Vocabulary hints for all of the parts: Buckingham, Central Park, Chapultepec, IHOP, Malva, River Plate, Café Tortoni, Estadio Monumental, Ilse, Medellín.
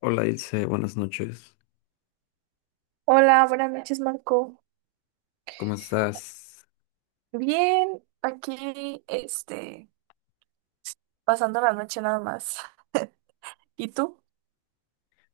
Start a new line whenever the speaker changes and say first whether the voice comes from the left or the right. left: Hola Ilse, buenas noches.
right: Hola, buenas noches, Marco.
left: ¿Cómo estás?
right: Bien, aquí, pasando la noche nada más. ¿Y tú?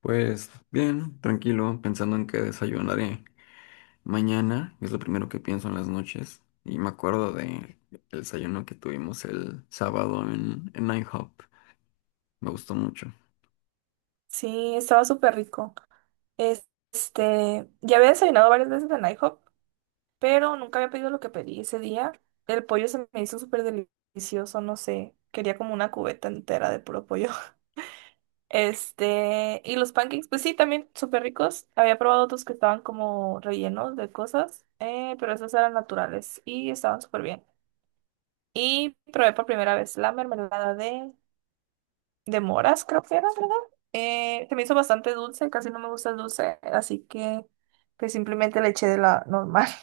left: Pues bien, tranquilo, pensando en qué desayunaré mañana, es lo primero que pienso en las noches. Y me acuerdo de el desayuno que tuvimos el sábado en IHOP. Me gustó mucho.
right: Sí, estaba súper rico. Es- ya había desayunado varias veces en IHOP, pero nunca había pedido lo que pedí ese día. El pollo se me hizo súper delicioso, no sé. Quería como una cubeta entera de puro pollo. Y los pancakes, pues sí, también súper ricos. Había probado otros que estaban como rellenos de cosas, pero esos eran naturales y estaban súper bien. Y probé por primera vez la mermelada de moras, creo que era, ¿verdad? Se me hizo bastante dulce, casi no me gusta el dulce, así que pues simplemente le eché de la normal.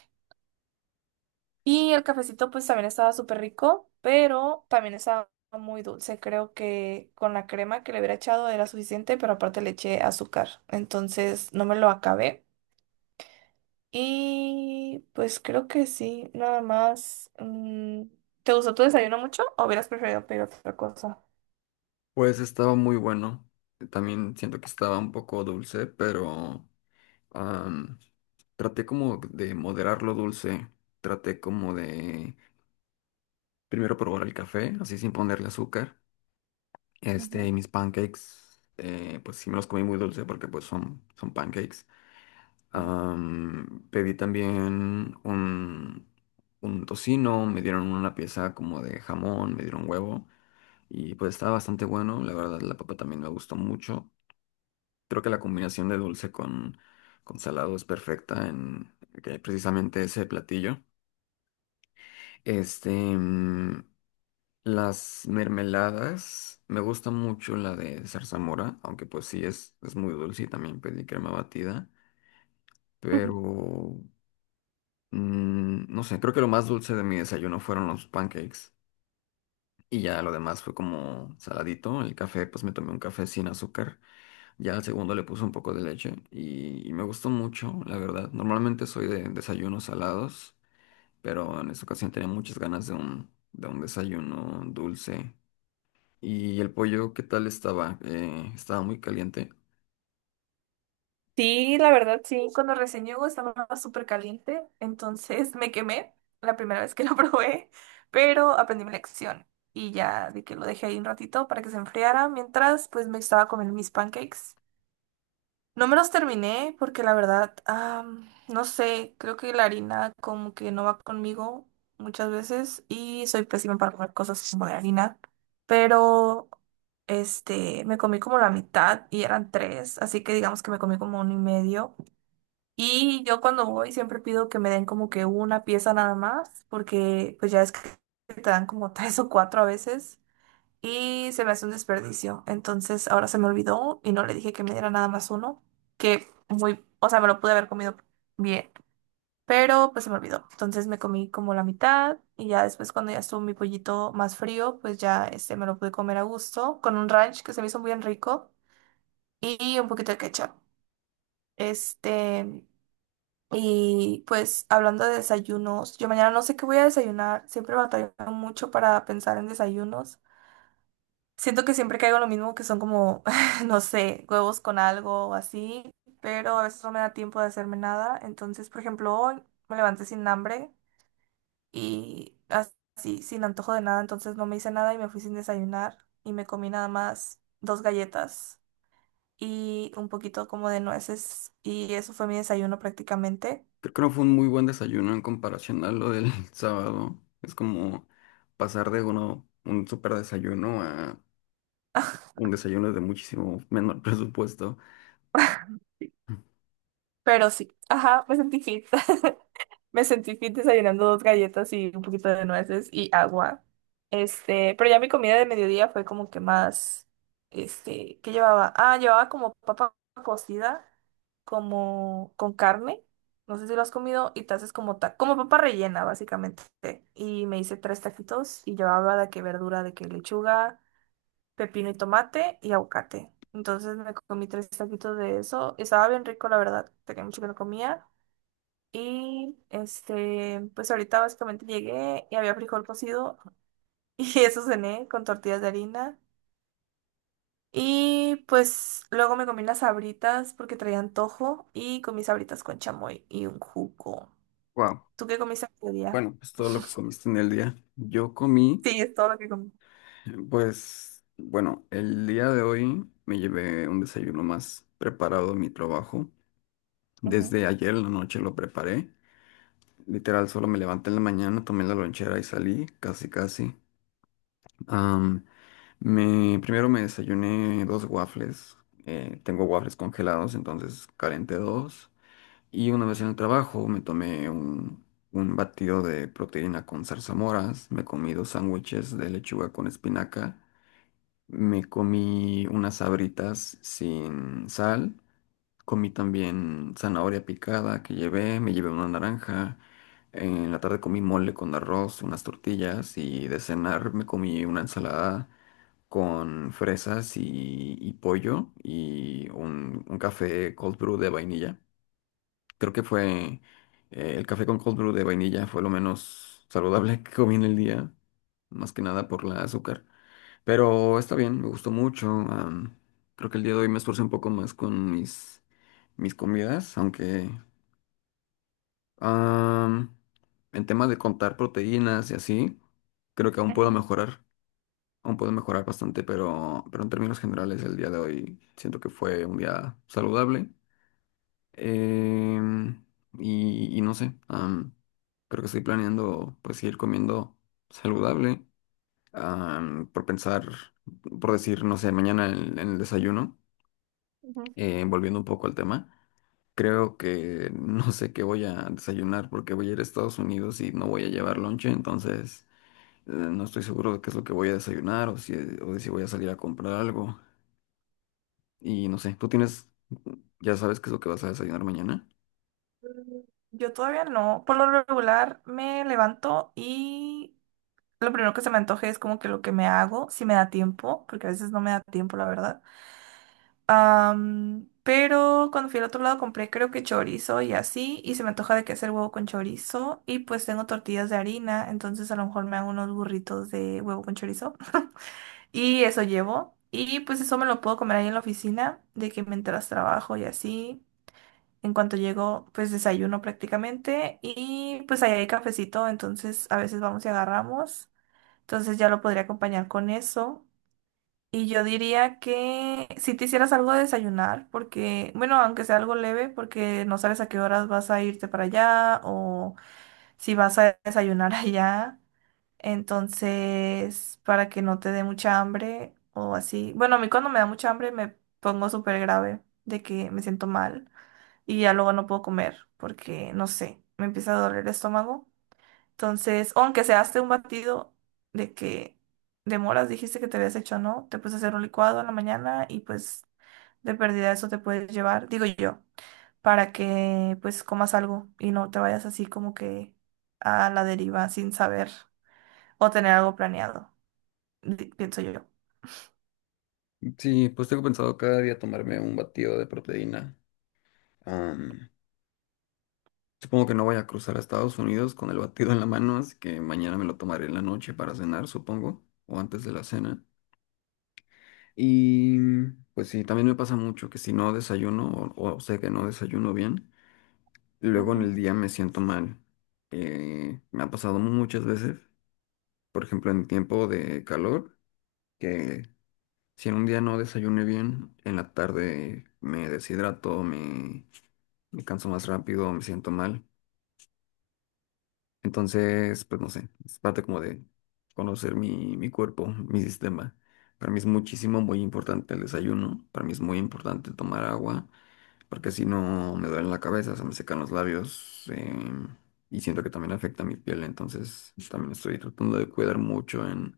right: Y el cafecito pues también estaba súper rico, pero también estaba muy dulce. Creo que con la crema que le hubiera echado era suficiente, pero aparte le eché azúcar, entonces no me lo acabé. Y pues creo que sí, nada más. ¿Te gustó tu desayuno mucho o hubieras preferido pedir otra cosa?
left: Pues estaba muy bueno. También siento que estaba un poco dulce, pero am, traté como de moderar lo dulce. Traté como de primero probar el café, así sin ponerle azúcar. Este, y mis pancakes, pues sí me los comí muy dulce porque pues son pancakes. Pedí también un tocino, me dieron una pieza como de jamón, me dieron huevo y pues estaba bastante bueno. La verdad, la papa también me gustó mucho. Creo que la combinación de dulce con salado es perfecta en que precisamente ese platillo. Este, mm, las mermeladas, me gusta mucho la de zarzamora, aunque pues sí es muy dulce y también pedí crema batida, pero mm, no sé, creo que lo más dulce de mi desayuno fueron los pancakes y ya lo demás fue como saladito. El café pues me tomé un café sin azúcar, ya al segundo le puse un poco de leche y me gustó mucho, la verdad. Normalmente soy de desayunos salados, pero en esta ocasión tenía muchas ganas de de un desayuno dulce. Y el pollo, ¿qué tal estaba? Estaba muy caliente.
right: Sí, la verdad, sí. Cuando recién llegó estaba súper caliente, entonces me quemé la primera vez que lo probé, pero aprendí mi lección y ya de que lo dejé ahí un ratito para que se enfriara mientras pues me estaba comiendo mis pancakes. No me los terminé porque la verdad, no sé, creo que la harina como que no va conmigo muchas veces y soy pésima para comer cosas como de harina, pero me comí como la mitad y eran tres, así que digamos que me comí como uno y medio. Y yo cuando voy siempre pido que me den como que una pieza nada más, porque pues ya es que te dan como tres o cuatro a veces y se me hace un desperdicio. Entonces ahora se me olvidó y no le dije que me diera nada más uno, que muy, o sea, me lo pude haber comido bien, pero pues se me olvidó. Entonces me comí como la mitad y ya después cuando ya estuvo mi pollito más frío, pues ya me lo pude comer a gusto con un ranch que se me hizo muy bien rico y un poquito de ketchup. Este, y pues hablando de desayunos, yo mañana no sé qué voy a desayunar, siempre batallo mucho para pensar en desayunos. Siento que siempre caigo en lo mismo, que son como, no sé, huevos con algo o así, pero a veces no me da tiempo de hacerme nada. Entonces, por ejemplo, hoy me levanté sin hambre y así, sin antojo de nada, entonces no me hice nada y me fui sin desayunar y me comí nada más dos galletas y un poquito como de nueces y eso fue mi desayuno prácticamente.
left: Creo que no fue un muy buen desayuno en comparación a lo del sábado. Es como pasar de uno, un súper desayuno a un desayuno de muchísimo menor presupuesto.
right: Pero sí, ajá, me sentí fit. Me sentí fit desayunando dos galletas y un poquito de nueces y agua. Pero ya mi comida de mediodía fue como que más, ¿qué llevaba? Ah, llevaba como papa cocida, como con carne. No sé si lo has comido y te haces como como papa rellena, básicamente. Y me hice tres taquitos y llevaba de que verdura, de que lechuga, pepino y tomate y aguacate. Entonces me comí tres taquitos de eso. Estaba bien rico, la verdad. Tenía mucho que no comía. Y pues ahorita básicamente llegué y había frijol cocido y eso cené con tortillas de harina. Y pues luego me comí las sabritas porque traía antojo y comí sabritas con chamoy y un jugo.
left: Wow.
right: ¿Tú qué comiste ese día?
left: Bueno, pues todo lo que comiste en el día. Yo comí,
right: Sí, es todo lo que comí.
left: pues, bueno, el día de hoy me llevé un desayuno más preparado a mi trabajo.
right: Ujú,
left: Desde ayer en la noche lo preparé. Literal, solo me levanté en la mañana, tomé la lonchera y salí, casi, casi. Am, Primero me desayuné dos waffles. Eh, tengo waffles congelados, entonces calenté dos. Y una vez en el trabajo me tomé un batido de proteína con zarzamoras. Me comí dos sándwiches de lechuga con espinaca. Me comí unas sabritas sin sal. Comí también zanahoria picada que llevé, me llevé una naranja. En la tarde comí mole con arroz, unas tortillas y de cenar me comí una ensalada con fresas y pollo y un café cold brew de vainilla. Creo que fue el café con cold brew de vainilla fue lo menos saludable que comí en el día, más que nada por la azúcar. Pero está bien, me gustó mucho. Creo que el día de hoy me esforcé un poco más con mis comidas, aunque am, en temas de contar proteínas y así, creo que
right: ajá,
left: aún puedo mejorar bastante, pero en términos generales el día de hoy siento que fue un día saludable. Em, y, y no sé, creo que estoy planeando pues ir comiendo saludable, por pensar, por decir, no sé, mañana en el desayuno,
right: ujú.
left: volviendo un poco al tema, creo que no sé qué voy a desayunar porque voy a ir a Estados Unidos y no voy a llevar lonche, entonces no estoy seguro de qué es lo que voy a desayunar o de si voy a salir a comprar algo y no sé, ¿tú tienes, ya sabes qué es lo que vas a desayunar mañana?
right: Mm, yo todavía no. Por lo regular me levanto y lo primero que se me antoje es como que lo que me hago, si me da tiempo, porque a veces no me da tiempo, la verdad. Pero cuando fui al otro lado compré creo que chorizo y así, y se me antoja de que hacer huevo con chorizo, y pues tengo tortillas de harina, entonces a lo mejor me hago unos burritos de huevo con chorizo, y eso llevo, y pues eso me lo puedo comer ahí en la oficina, de que mientras trabajo y así, en cuanto llego pues desayuno prácticamente, y pues ahí hay cafecito, entonces a veces vamos y agarramos, entonces ya lo podría acompañar con eso. Y yo diría que si te hicieras algo de desayunar, porque, bueno, aunque sea algo leve, porque no sabes a qué horas vas a irte para allá o si vas a desayunar allá. Entonces, para que no te dé mucha hambre o así. Bueno, a mí cuando me da mucha hambre me pongo súper grave de que me siento mal y ya luego no puedo comer porque, no sé, me empieza a doler el estómago. Entonces, o aunque se hace un batido de que de moras dijiste que te habías hecho, ¿no? Te puedes hacer un licuado en la mañana y pues de pérdida eso te puedes llevar, digo yo, para que pues comas algo y no te vayas así como que a la deriva sin saber o tener algo planeado pienso yo.
left: Sí, pues tengo pensado cada día tomarme un batido de proteína. Am, Supongo que no voy a cruzar a Estados Unidos con el batido en la mano, así que mañana me lo tomaré en la noche para cenar, supongo, o antes de la cena. Y pues sí, también me pasa mucho que si no desayuno o sé que no desayuno bien, luego en
right: Ujú,
left: el día me siento mal. Me ha pasado muchas veces, por ejemplo, en tiempo de calor, que si en un día no desayuné bien, en la tarde me deshidrato, me canso más rápido, me siento mal. Entonces, pues no sé, es parte como de conocer mi cuerpo, mi sistema. Para mí es muchísimo, muy importante el desayuno, para mí es muy importante tomar agua, porque si no me duele la cabeza, se me secan los labios em, y siento que también afecta mi piel, entonces también estoy tratando de cuidar mucho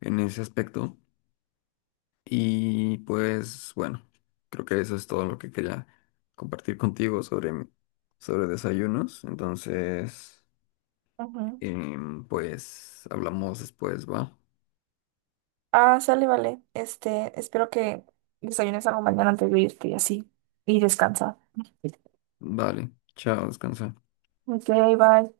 left: en ese aspecto. Y pues bueno, creo que eso es todo lo que quería compartir contigo sobre, mi- sobre desayunos, entonces...
right: ujú.
left: Em, pues hablamos después, ¿va?
right: Ah, sale, vale. Espero que desayunes algo mañana antes de irte y así. Y descansa.
left: Vale, chao, descansa.
right: Ok, bye.